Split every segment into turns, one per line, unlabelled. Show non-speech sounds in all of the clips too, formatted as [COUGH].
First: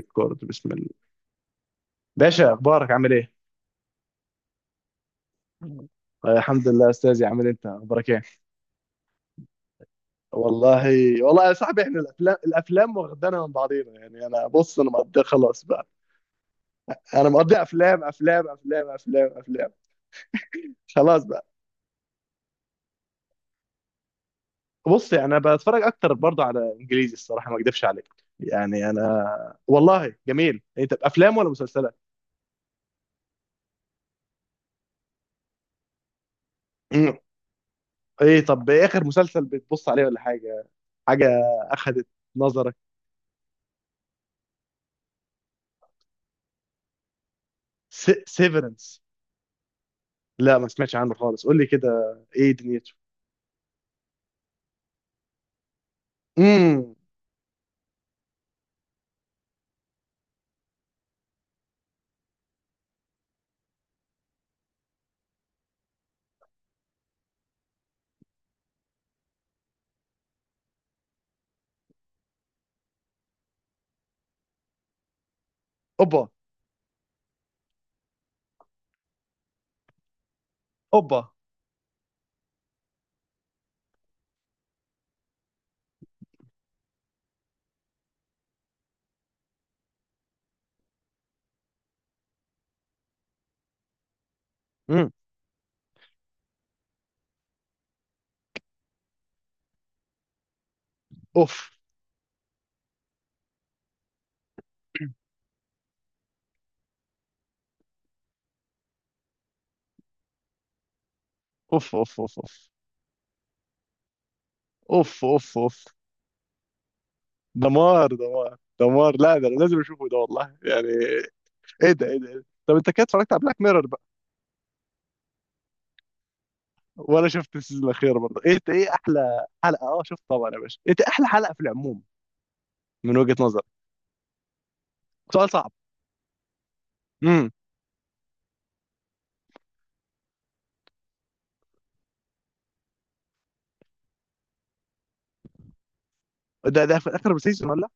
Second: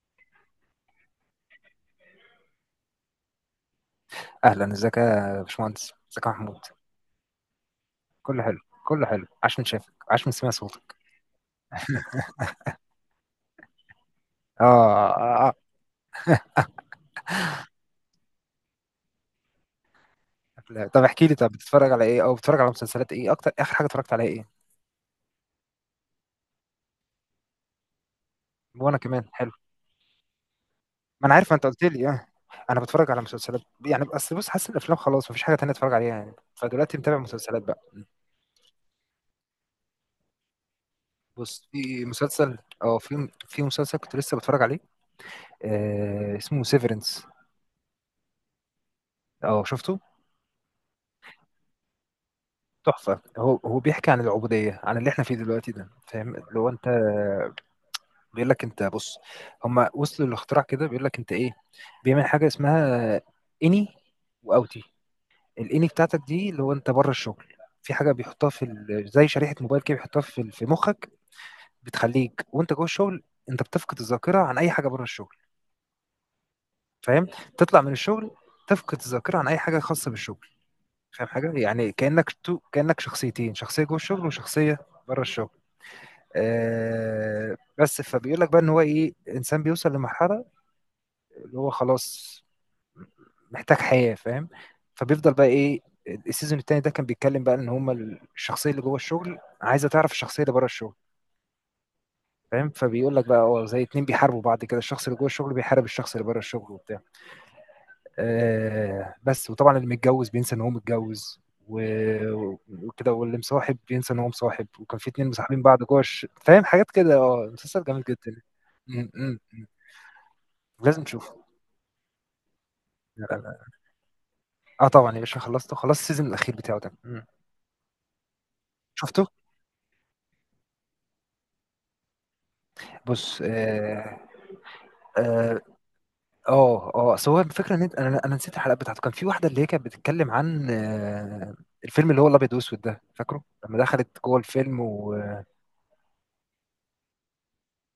ريكورد، بسم الله. باشا، اخبارك عامل ايه؟
اهلا، ازيك يا باشمهندس. ازيك يا
آه،
محمود.
الحمد لله يا استاذي. عامل انت اخبارك ايه؟
كله حلو، كله حلو. عاش من شافك، عاش من سمع
والله.
صوتك.
والله، يا صاحبي احنا الافلام واخدانا من بعضينا، يعني انا
اه،
بص، انا مقضي
آه. آه.
خلاص بقى. انا مقضي، افلام افلام افلام افلام افلام.
لا، طب
خلاص
احكي لي،
بقى.
طب بتتفرج على ايه؟ او بتتفرج على مسلسلات ايه اكتر؟ اخر حاجه اتفرجت عليها ايه؟
بص، يعني انا بتفرج اكتر برضه على انجليزي، الصراحه ما اكدبش عليك. يعني
وانا كمان،
انا.
حلو.
والله جميل، انت
ما انا
افلام ولا
عارف، ما انت قلت
مسلسلات؟
لي، اه. انا بتفرج على مسلسلات يعني، اصل بص، حاسس الافلام خلاص مفيش حاجه تانية اتفرج عليها يعني، فدلوقتي
مم.
متابع مسلسلات بقى.
ايه، طب اخر مسلسل بتبص عليه ولا حاجه، حاجه
بص، في
اخذت
مسلسل،
نظرك؟
في مسلسل كنت لسه بتفرج عليه. اسمه سيفرنس.
سيفرنس؟
اه، شفته.
لا ما سمعتش عنه خالص، قول لي كده، ايه دنيته؟
تحفه. هو بيحكي عن العبوديه، عن اللي احنا فيه دلوقتي ده، فاهم لو انت؟
امم
بيقول لك انت، بص، هم وصلوا للاختراع كده، بيقول لك انت ايه، بيعمل حاجه اسمها اني واوتي. الاني بتاعتك دي اللي هو انت بره الشغل. في حاجه بيحطها زي شريحه موبايل كده، بيحطها في مخك. بتخليك وانت جوه الشغل، انت بتفقد الذاكره عن اي حاجه بره الشغل،
اوبا.
فاهم؟ تطلع من الشغل، تفقد الذاكره عن اي حاجه خاصه بالشغل، فاهم
اوبا.
حاجه؟ يعني كانك شخصيتين، شخصيه جوه الشغل وشخصيه بره الشغل. بس فبيقول لك بقى، ان هو ايه، انسان بيوصل لمرحله اللي هو خلاص محتاج حياه، فاهم.
امم
فبيفضل بقى ايه، السيزون التاني ده كان بيتكلم بقى، ان هما الشخصيه اللي جوه الشغل عايزه تعرف الشخصيه اللي بره الشغل،
اوف
فاهم. فبيقول لك بقى، زي اتنين بيحاربوا بعض كده، الشخص اللي جوه الشغل بيحارب الشخص اللي بره الشغل، وبتاع. بس، وطبعا اللي متجوز بينسى ان هو متجوز،
اوف اوف اوف. اوف
و- وكده، واللي مصاحب بينسى ان هو مصاحب. وكان في
اوف
اتنين
اوف
مصاحبين
اوف.
بعض فاهم حاجات كده. اه مسلسل جامد
دمار
جدا
دمار
م-
دمار. لا
م-
ده أنا
م.
لازم اشوفه، ده والله يعني.
لازم تشوفه.
ايه ده، ايه ده، إيه ده؟ طب انت كده
لا-
اتفرجت
لا-
على بلاك
لا.
ميرور بقى؟
اه، طبعا يا باشا، خلصته، خلصت السيزون الاخير بتاعه ده.
ولا شفت السيزون الاخير برضه؟ ايه، ايه
شفته.
احلى حلقه؟ اه شفت طبعا يا باشا. انت احلى حلقه في العموم من وجهة
بص،
نظرك؟ سؤال
اه
صعب.
اصل هو
امم
الفكره ان انا نسيت الحلقه بتاعته. كان في واحده اللي هي كانت بتتكلم عن الفيلم اللي هو الابيض واسود ده، فاكره لما دخلت جوه الفيلم و
ده ده في اخر سيزون ولا؟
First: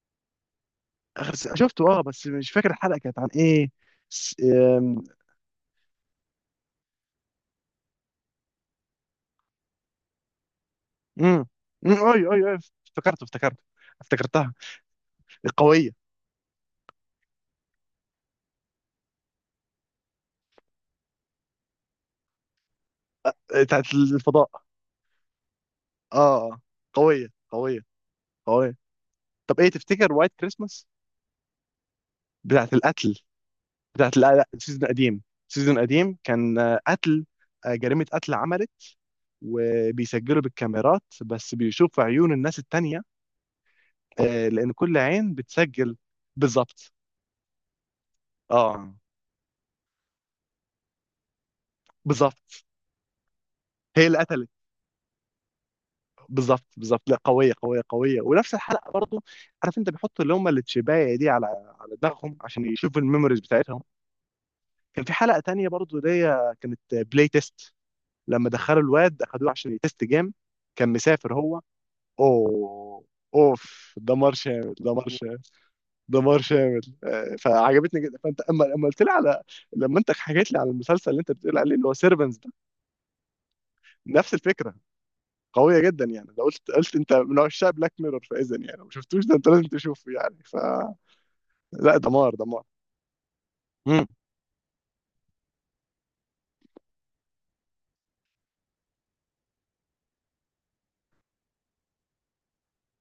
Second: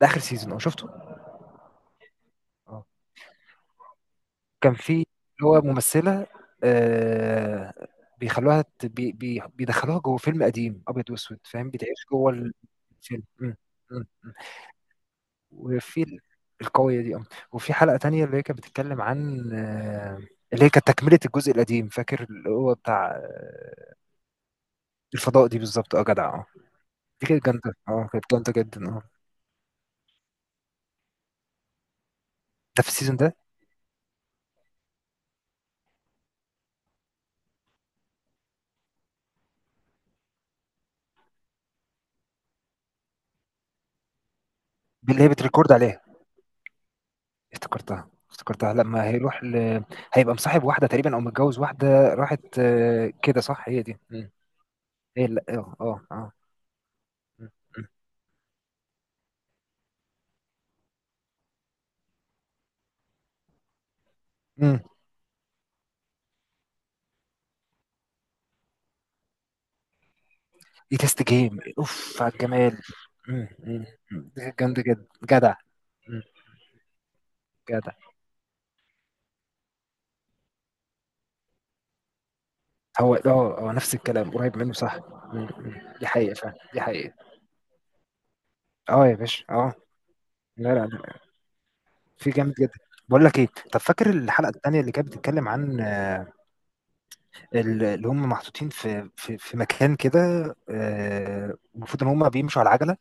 ده اخر سيزون، اه، شفته.
اخر سيزون شفته اه، بس مش فاكر
اه
الحلقه كانت عن ايه. س...
كان في
آم،
اللي هو ممثله آه، بيخلوها ت- بي بي بيدخلوها جوه فيلم قديم ابيض واسود،
امم.
فاهم، بتعيش
اي
جوه
اي اي. افتكرت
الفيلم م-
افتكرت
م- م.
افتكرتها، القويه.
وفي القوية دي، وفي حلقة تانية اللي هي كانت بتتكلم عن اللي هي كانت تكملة الجزء القديم، فاكر، اللي هو بتاع
آه، بتاعت الفضاء.
الفضاء دي، بالظبط
اه.
جدع
اه.
دي
قويه
كانت جامدة
قويه
كانت جامدة
قويه.
جدا
طب ايه تفتكر وايت كريسماس بتاعت
ده في
القتل؟
السيزون ده.
بتاعت، لا لا، سيزون قديم. سيزون قديم، كان قتل، جريمه قتل عملت، وبيسجلوا بالكاميرات، بس بيشوفوا عيون الناس التانية، لان كل
اللي هي
عين
بتريكورد
بتسجل.
عليها.
بالظبط.
افتكرتها،
اه
افتكرتها لما هيبقى مصاحب واحدة تقريبا، او متجوز واحدة، راحت
بالظبط.
آه، كده صح، هي دي
هي اللي
مم.
قتلت.
هي، لا، اه، اه، اه
بالظبط بالظبط. لا
مم.
قويه قويه قويه. ونفس الحلقه برضو عارف، انت بيحطوا اللي هم التشبايه دي على على دماغهم عشان يشوفوا الميموريز بتاعتهم.
مم.
كان في حلقه تانية برضو دي، كانت بلاي تيست، لما دخلوا الواد اخدوه عشان يتست جيم، كان
دي تيست
مسافر
جيم
هو.
اوف على الجمال
اوه.
مم. مم.
اوف، دمار
دي
شامل،
كانت جامدة جدا.
دمار شامل،
جدع مم.
دمار شامل.
جدع.
فعجبتني جدا. فانت اما قلت لي على، لما انت حكيت لي على المسلسل اللي انت بتقول عليه اللي هو سيرفنس ده،
هو نفس الكلام،
نفس
قريب منه،
الفكره،
صح؟ إمم،
قويه
إمم،
جدا
دي
يعني.
حقيقة
لو
فعلًا،
قلت،
دي
قلت انت
حقيقة.
من عشاق بلاك ميرور، فاذا يعني لو ما
آه يا
شفتوش ده،
باشا،
انت لازم
آه.
تشوفه يعني. ف،
لا، لا، لأ.
لا
في
دمار
جامد
دمار.
جدًا. باقول لك إيه، طَب،
مم.
فاكر الحلقة التانية اللي كانت بتتكلم عن اللي هم محطوطين في مكان كده. المفروض إن هم بيمشوا على العَجَلة،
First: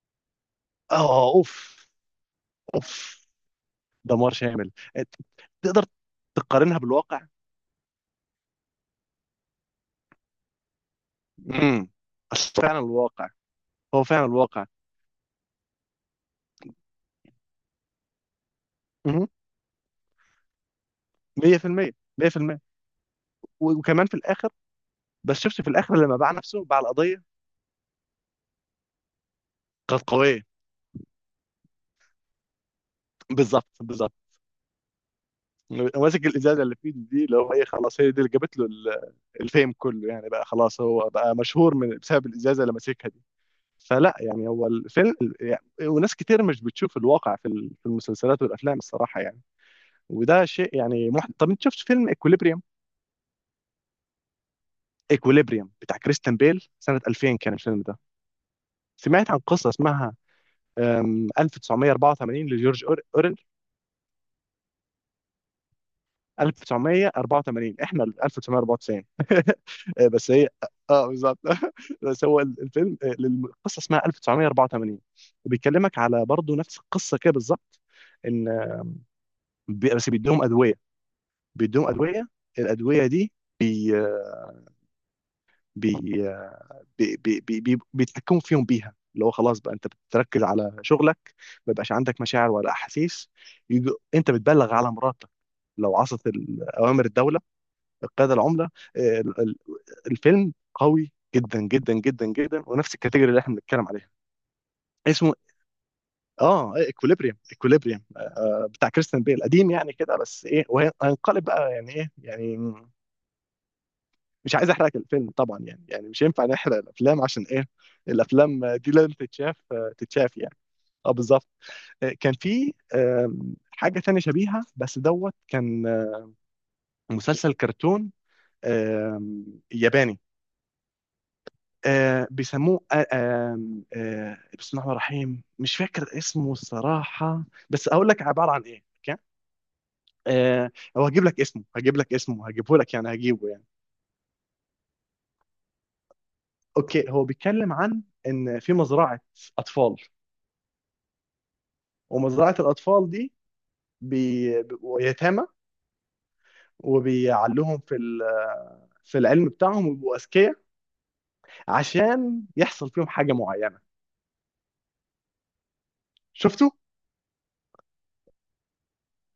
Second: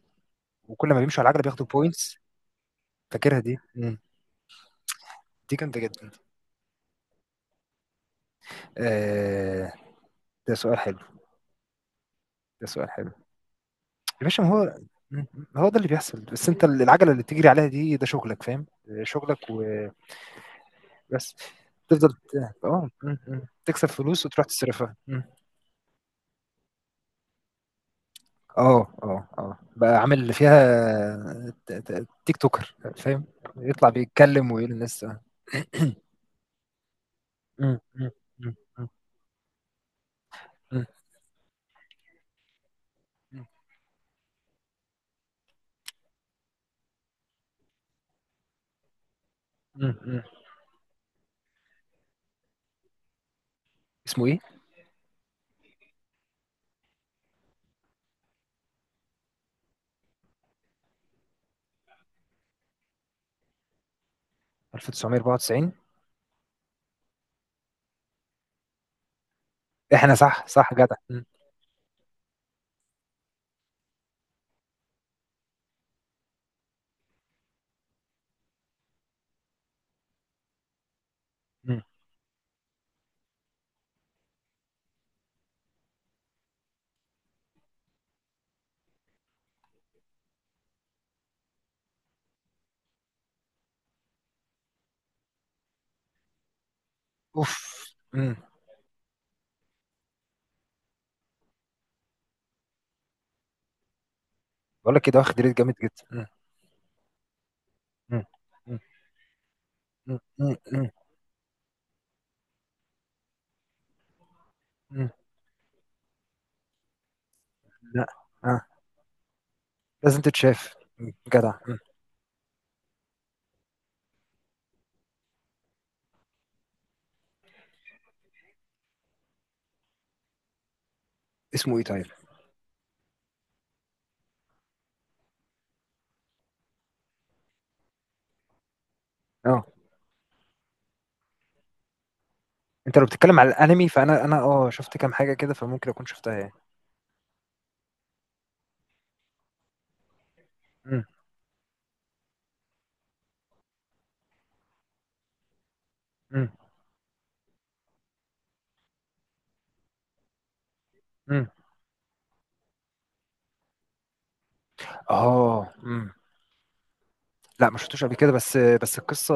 وكل ما بيمشوا على
اه
العَجَلة بياخدوا
اوف
points.
اوف،
فاكرها دي؟
دمار شامل. ت-
دي جامدة
تقدر
جدًا.
تقارنها بالواقع؟
آآ، ده سؤال حلو،
امم اصل
ده
فعلا
سؤال حلو.
الواقع، هو
يا
فعلا
باشا، ما
الواقع
هو، إمم، إمم، هو ده اللي بيحصل، بس أنت العَجَلة اللي بتجري عليها دي، ده شغلك، فاهم،
مهم.
شغلك، و بس
100%.
تفضل ت-
100%.
اه م- م. تكسب
وكمان في
فلوس، وتروح
الاخر،
تصرفها.
ده الشفت في الاخر لما باع نفسه، باع القضيه.
اه، اه، اه، بقى
كانت
عامل
قويه.
فيها تيك توكر، فاهم.
بالظبط
يطلع
بالظبط.
بيتكلم ويقول للناس. [CLEARS THROAT]
ماسك الازازه اللي في ايده دي، اللي هو ايه،
م-
خلاص
م-
هي دي اللي
م-
جابت له
م-
الفيم كله يعني. بقى خلاص
م-
هو بقى مشهور من بسبب الازازه اللي ماسكها دي.
م-
فلا يعني، هو الفيلم يعني. وناس كتير مش بتشوف الواقع في في المسلسلات والافلام، الصراحه يعني.
م- م.
وده شيء يعني طب انت شفت فيلم اكوليبريم؟
اسمه ايه؟
اكوليبريم بتاع كريستن بيل، سنه 2000 كان الفيلم ده. سمعت عن قصه اسمها 1984 لجورج اورل؟
1994.
1984، احنا ال 1994 [LAUGHS]
احنا،
بس هي،
صح، صح، جدع
اه
م.
بالظبط [LAUGHS] بس هو الفيلم، القصه اسمها 1984، وبيكلمك على برضه نفس القصه كده بالظبط. ان، بس بيديهم ادويه،
م.
بيديهم ادويه، الادويه دي بي بي بي بي بي بي بيتحكموا فيهم بيها، اللي هو خلاص بقى انت بتركز على شغلك، ما يبقاش عندك مشاعر ولا احاسيس، يجي انت بتبلغ على مراتك لو عصت اوامر الدوله،
اوف
القيادة
م.
العملة. آه، ال- ال- الفيلم قوي جدا جدا جدا جدا، ونفس الكاتيجوري اللي احنا بنتكلم عليها.
بقول لك كده،
اسمه
واخد ريت جامد جدا.
اه، اكوليبريم، اكوليبريم
م.
بتاع كريستيان بيل، قديم يعني كده.
م.
بس
م.
ايه،
م.
وهنقلب بقى يعني، ايه يعني، مش عايز احرق
م.
الفيلم طبعا يعني. يعني مش ينفع نحرق الافلام، عشان ايه،
لا، آه.
الافلام دي لازم تتشاف،
لازم
تتشاف يعني.
تتشاف.
اه بالظبط.
جدع.
آه، كان في آم، حاجة تانية شبيهة بس دوت. كان مسلسل كرتون، آم، ياباني.
اسمه ايه طيب،
بيسموه، بسم الله الرحمن الرحيم، مش فاكر اسمه الصراحة، بس أقول لك عبارة عن إيه أوكي.
اه؟
آه هو هجيب لك اسمه، هجيب لك اسمه، هجيبه لك
انت لو
يعني،
بتتكلم
هجيبه
على
يعني.
الانمي، فانا انا اه شفت كام حاجه كده، فممكن اكون شفتها يعني.
أوكي، هو بيتكلم عن إن في مزرعة أطفال،
امم.
ومزرعة الأطفال دي، بيبقوا يتامى،
امم.
وبيعلوهم في في العلم بتاعهم ويبقوا أذكياء،
امم.
عشان يحصل فيهم حاجة معينة.
اه. امم.
شفتوا؟
لا، ما شفتوش قبل كده، بس القصه،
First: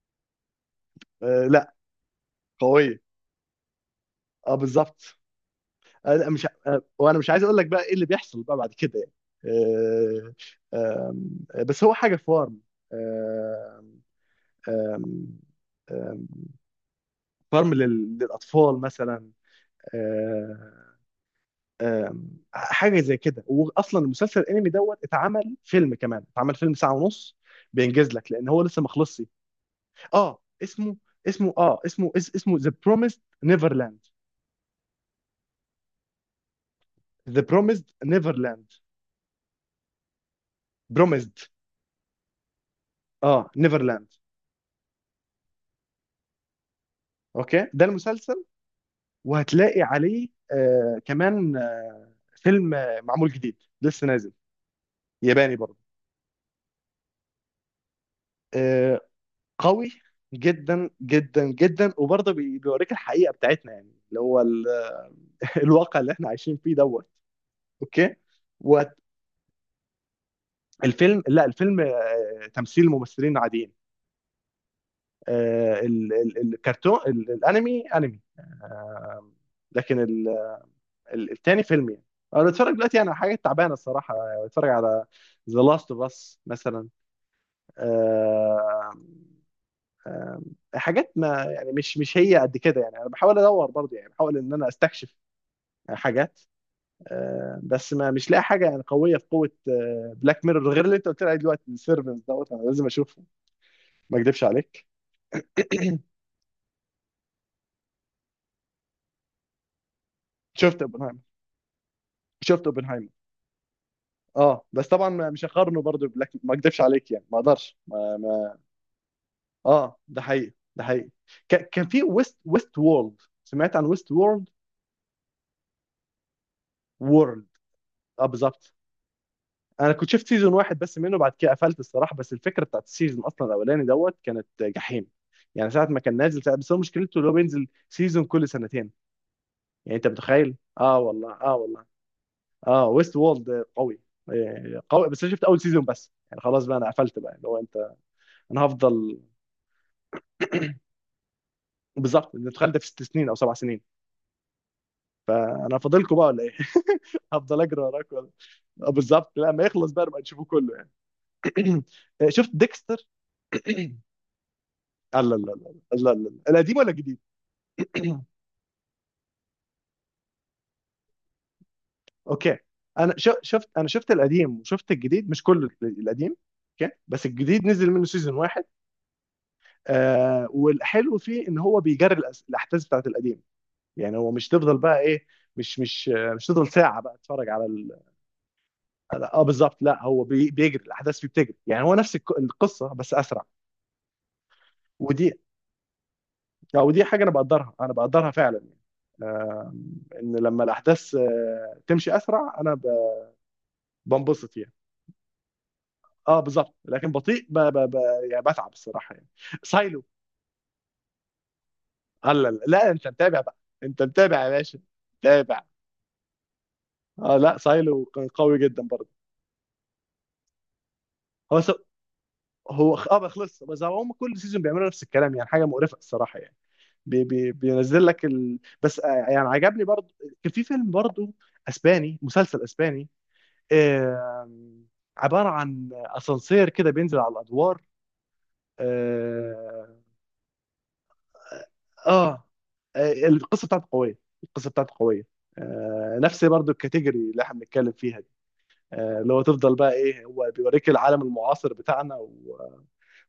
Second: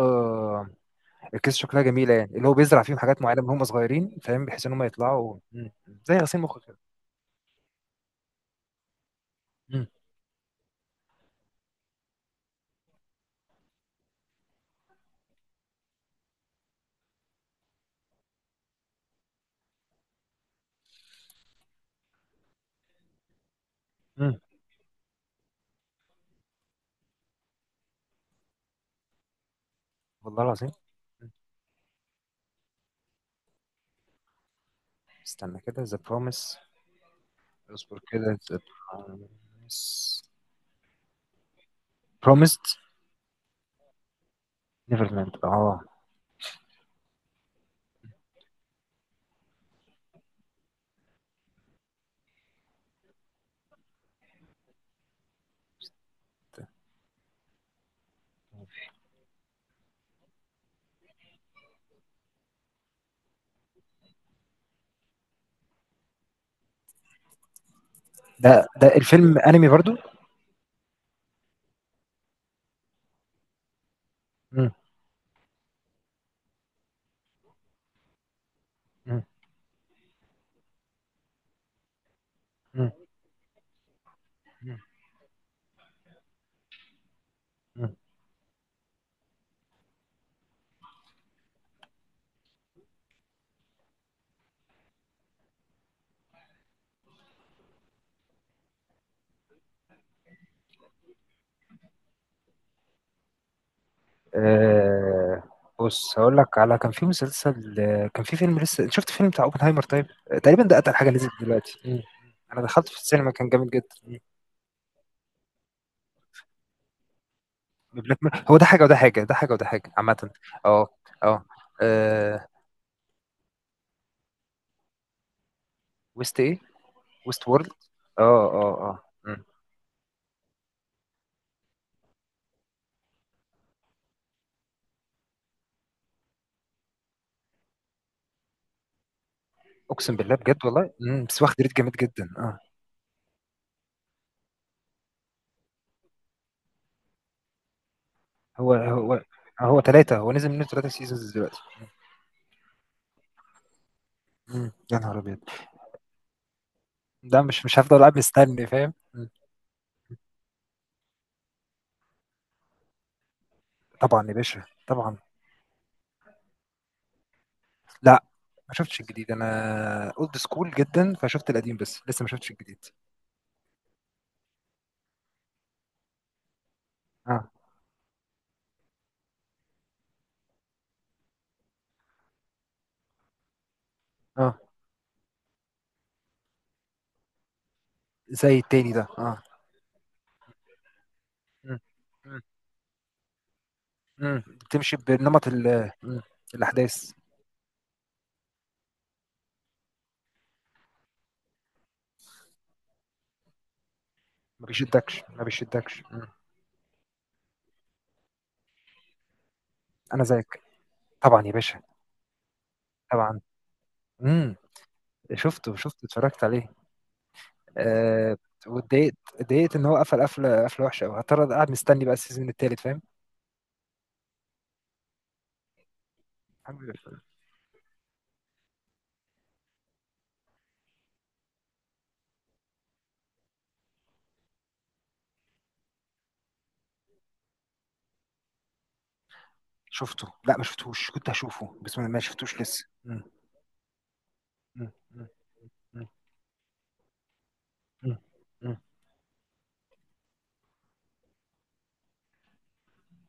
آه
القصه
لا،
شكلها جميله يعني، اللي هو بيزرع فيهم
قوية،
حاجات معينه من هم صغيرين، فاهم،
اه
بحيث ان هم
بالظبط.
يطلعوا. زي
انا
غسيل
مش
مخ كده.
ع- وانا مش عايز اقول لك بقى ايه اللي بيحصل بقى بعد كده يعني.
امم.
آه، آم، بس هو حاجه فارم، آم، آم، آم، فارم للاطفال مثلا. آه، آم، حاجه زي كده. واصلا المسلسل
امم.
الانمي دوت، اتعمل فيلم كمان، اتعمل فيلم ساعه ونص، بينجز لك لان هو لسه ما خلصش. اه
والله العظيم
اسمه،
مم.
اسمه ذا بروميسد نيفرلاند.
استنى كده، ذا بروميس.
ذا بروميسد
اصبر كده، ذا
نيفرلاند.
بروميس.
بروميسد،
بروميسد
اه، نيفرلاند.
نيفرلاند، اه.
اوكي، ده المسلسل. وهتلاقي عليه آه كمان فيلم، معمول جديد، لسه نازل، ياباني برضه. آه، قوي جدا جدا جدا، وبرضه بيوريك الحقيقة بتاعتنا يعني، اللي هو [LAUGHS] الواقع اللي احنا عايشين فيه دوت. اوكي.
ده الفيلم انمي برضو؟
والفيلم لا الفيلم تمثيل، ممثلين عاديين.
امم.
آه الكرتون، الانمي انمي آه، لكن التاني فيلم يعني. انا بتفرج
امم.
دلوقتي على حاجات تعبانه الصراحه، بتفرج على ذا لاست اوف اس مثلا.
امم.
آه، آه حاجات، ما يعني، مش هي قد كده يعني. انا بحاول ادور برضه، يعني بحاول ان انا استكشف حاجات، بس، ما مش لاقي حاجه يعني قويه في قوه بلاك ميرور، غير اللي انت قلت لي عليه دلوقتي، السيرفنس دوت، انا لازم اشوفه، ما اكذبش عليك.
آه. بص،
[CLEARS THROAT]
هقول لك على، كان في مسلسل كان في فيلم. لسه شفت فيلم بتاع اوبنهايمر؟ طيب. تقريبا
شفت
ده اتقل حاجه
اوبنهايمر،
نزلت دلوقتي. انا
شفت
دخلت في
اوبنهايمر.
السينما، كان جامد جدا.
اه بس طبعا، مش هقارنه برضه ببلاك، ما اكذبش عليك يعني. ما اقدرش، ما ما
هو ده حاجه وده حاجه، ده حاجه وده حاجه
اه، ده
عامه.
حقيقي، ده
اه.
حقيقي.
اه.
كان في ويست
آه،
ويست وورلد، سمعت عن ويست وورلد؟
ويست ايه؟
وورلد.
ويست وورلد
اه
اه
بالظبط.
اه اه مم.
انا كنت شفت سيزون واحد بس منه، بعد كده قفلت الصراحه. بس الفكره بتاعت السيزون اصلا الاولاني دوت كانت جحيم يعني ساعه ما كان نازل ساعة. بس هو مشكلته اللي هو بينزل سيزون كل سنتين، يعني انت
اقسم بالله،
متخيل؟
بجد والله
اه
مم،
والله،
بس
اه
واخد ريت
والله.
جامد جدا
اه ويست وولد قوي، قوي. بس انا شفت اول سيزون بس، يعني خلاص بقى، انا قفلت بقى اللي هو انت، انا
هو
هفضل.
هو هو ثلاثه، هو نزل منه ثلاثه سيزونز دلوقتي.
بالظبط، انت متخيل، ده في ست سنين او سبع سنين؟
يا نهار ابيض.
انا فاضلكم بقى ولا ايه؟ [LAUGHS]
ده
هفضل
مش
اجري
هفضل
وراك
قاعد
ولا؟
مستني، فاهم.
بالظبط. لا ما يخلص بقى نبقى نشوفه كله يعني. [CLEARS THROAT] شفت ديكستر؟ [CLEARS THROAT]
طبعا يا باشا، طبعا.
لا لا لا، لا لا لا، القديم ولا الجديد؟ [CLEARS THROAT]
لا، ما شفتش الجديد، انا اولد سكول جدا، فشفت القديم بس لسه ما شفتش
اوكي.
الجديد.
انا شفت القديم، وشفت الجديد مش كله القديم. اوكي، بس
اه،
الجديد نزل منه سيزون واحد. والحلو فيه، ان هو بيجري الاحداث بتاعت القديم، يعني هو مش
اه،
تفضل بقى ايه، مش تفضل ساعه بقى تتفرج
زي التاني ده،
اه
اه.
بالظبط. لا هو بيجري الاحداث فيه، بتجري
مم.
يعني. هو نفس
مم.
القصه بس اسرع.
بتمشي
ودي،
بنمط.
ودي
الاحداث،
حاجه انا بقدرها، انا بقدرها فعلا يعني. آه ان لما الاحداث تمشي اسرع، بنبسط
ما
يعني.
بيشدكش، ما بيشدكش.
اه بالظبط. لكن بطيء، يعني بتعب الصراحه يعني. سايلو.
انا زيك، طبعا يا باشا،
لا لا لا، انت
طبعا.
متابع بقى؟ انت متابع يا
امم.
باشا؟ متابع.
شفته، شفته، اتفرجت عليه.
اه، لا سايلو كان
آه
قوي جدا برضه.
واتضايقت، اتضايقت ان هو قفل قفله، قفله وحشه قوي. هضطر
هو س...
قاعد مستني بقى السيزون التالت،
هو
فاهم.
خ- اه بقى خلص، بس هم كل سيزون بيعملوا نفس الكلام، يعني حاجه مقرفه الصراحه يعني.
الحمد لله.
بينزل لك بس آه يعني عجبني برضه. كان في فيلم برضه اسباني، مسلسل اسباني، آه... عباره عن اسانسير كده بينزل على الادوار، آه،
شفته؟ لا، ما شفتهوش، كنت هشوفه بس ما
اه.
شفتوش لسه مم.
القصه بتاعته قويه، القصه
مم.
بتاعته قويه.
مم.
آه، نفس برضو الكاتيجوري اللي احنا بنتكلم
مم.
فيها دي.
مم.
اللي هو تفضل بقى ايه، هو بيوريك العالم المعاصر بتاعنا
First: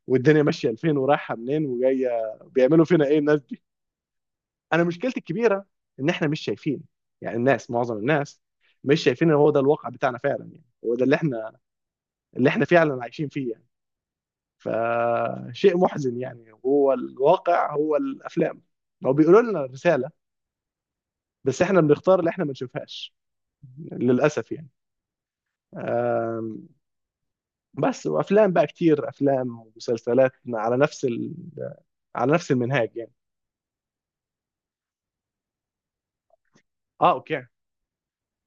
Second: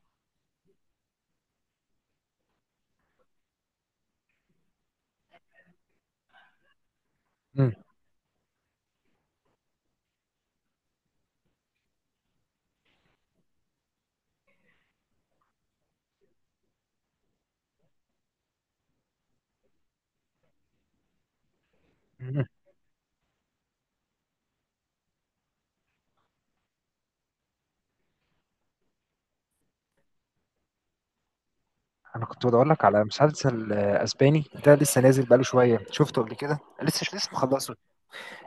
والدنيا ماشيه لفين، ورايحه منين، وجايه بيعملوا فينا ايه الناس دي. انا مشكلتي الكبيره، ان احنا مش شايفين، يعني الناس
مم.
معظم الناس مش شايفين ان هو ده الواقع بتاعنا فعلا يعني. هو ده اللي احنا، اللي احنا فعلا عايشين فيه يعني. فشيء محزن يعني، هو الواقع هو الافلام، هو بيقولوا لنا رساله، بس احنا بنختار اللي احنا
مم.
ما نشوفهاش للاسف يعني. آم، بس وافلام بقى كتير، افلام ومسلسلات على نفس
انا
على
كنت
نفس
بقول لك
المنهاج
على
يعني.
مسلسل اسباني، ده لسه نازل بقاله شويه، شفته قبل كده، لسه
اه
مش، لسه
اوكي.
مخلصه.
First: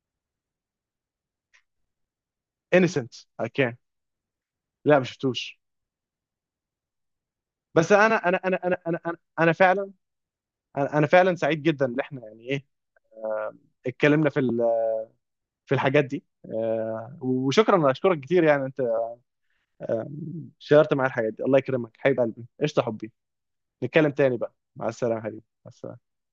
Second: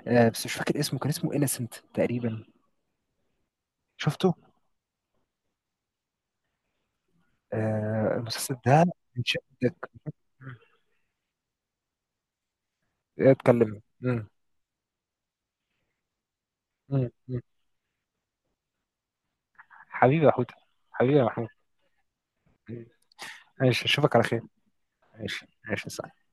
بس مش فاكر اسمه، كان اسمه انسنت تقريبا.
انيسنت. اوكي.
شفته؟
لا ما شفتوش. بس انا انا انا
المسلسل
انا
ده.
انا انا
من
أنا
شدك
فعلا،
مم.
أنا فعلا سعيد جدا ان احنا يعني ايه،
اتكلم
اتكلمنا في في الحاجات دي،
مم. مم.
وشكرا، اشكرك كتير يعني. انت
حبيبي يا حوت.
شاركت معايا
حبيبي يا
الحاجات دي،
محمود.
الله يكرمك، حبيب قلبي، قشطه، حبي.
ماشي،
نتكلم
اشوفك على
تاني
خير.
بقى. مع السلامه حبيبي،
ماشي،
مع
ماشي،
السلامه.
صح.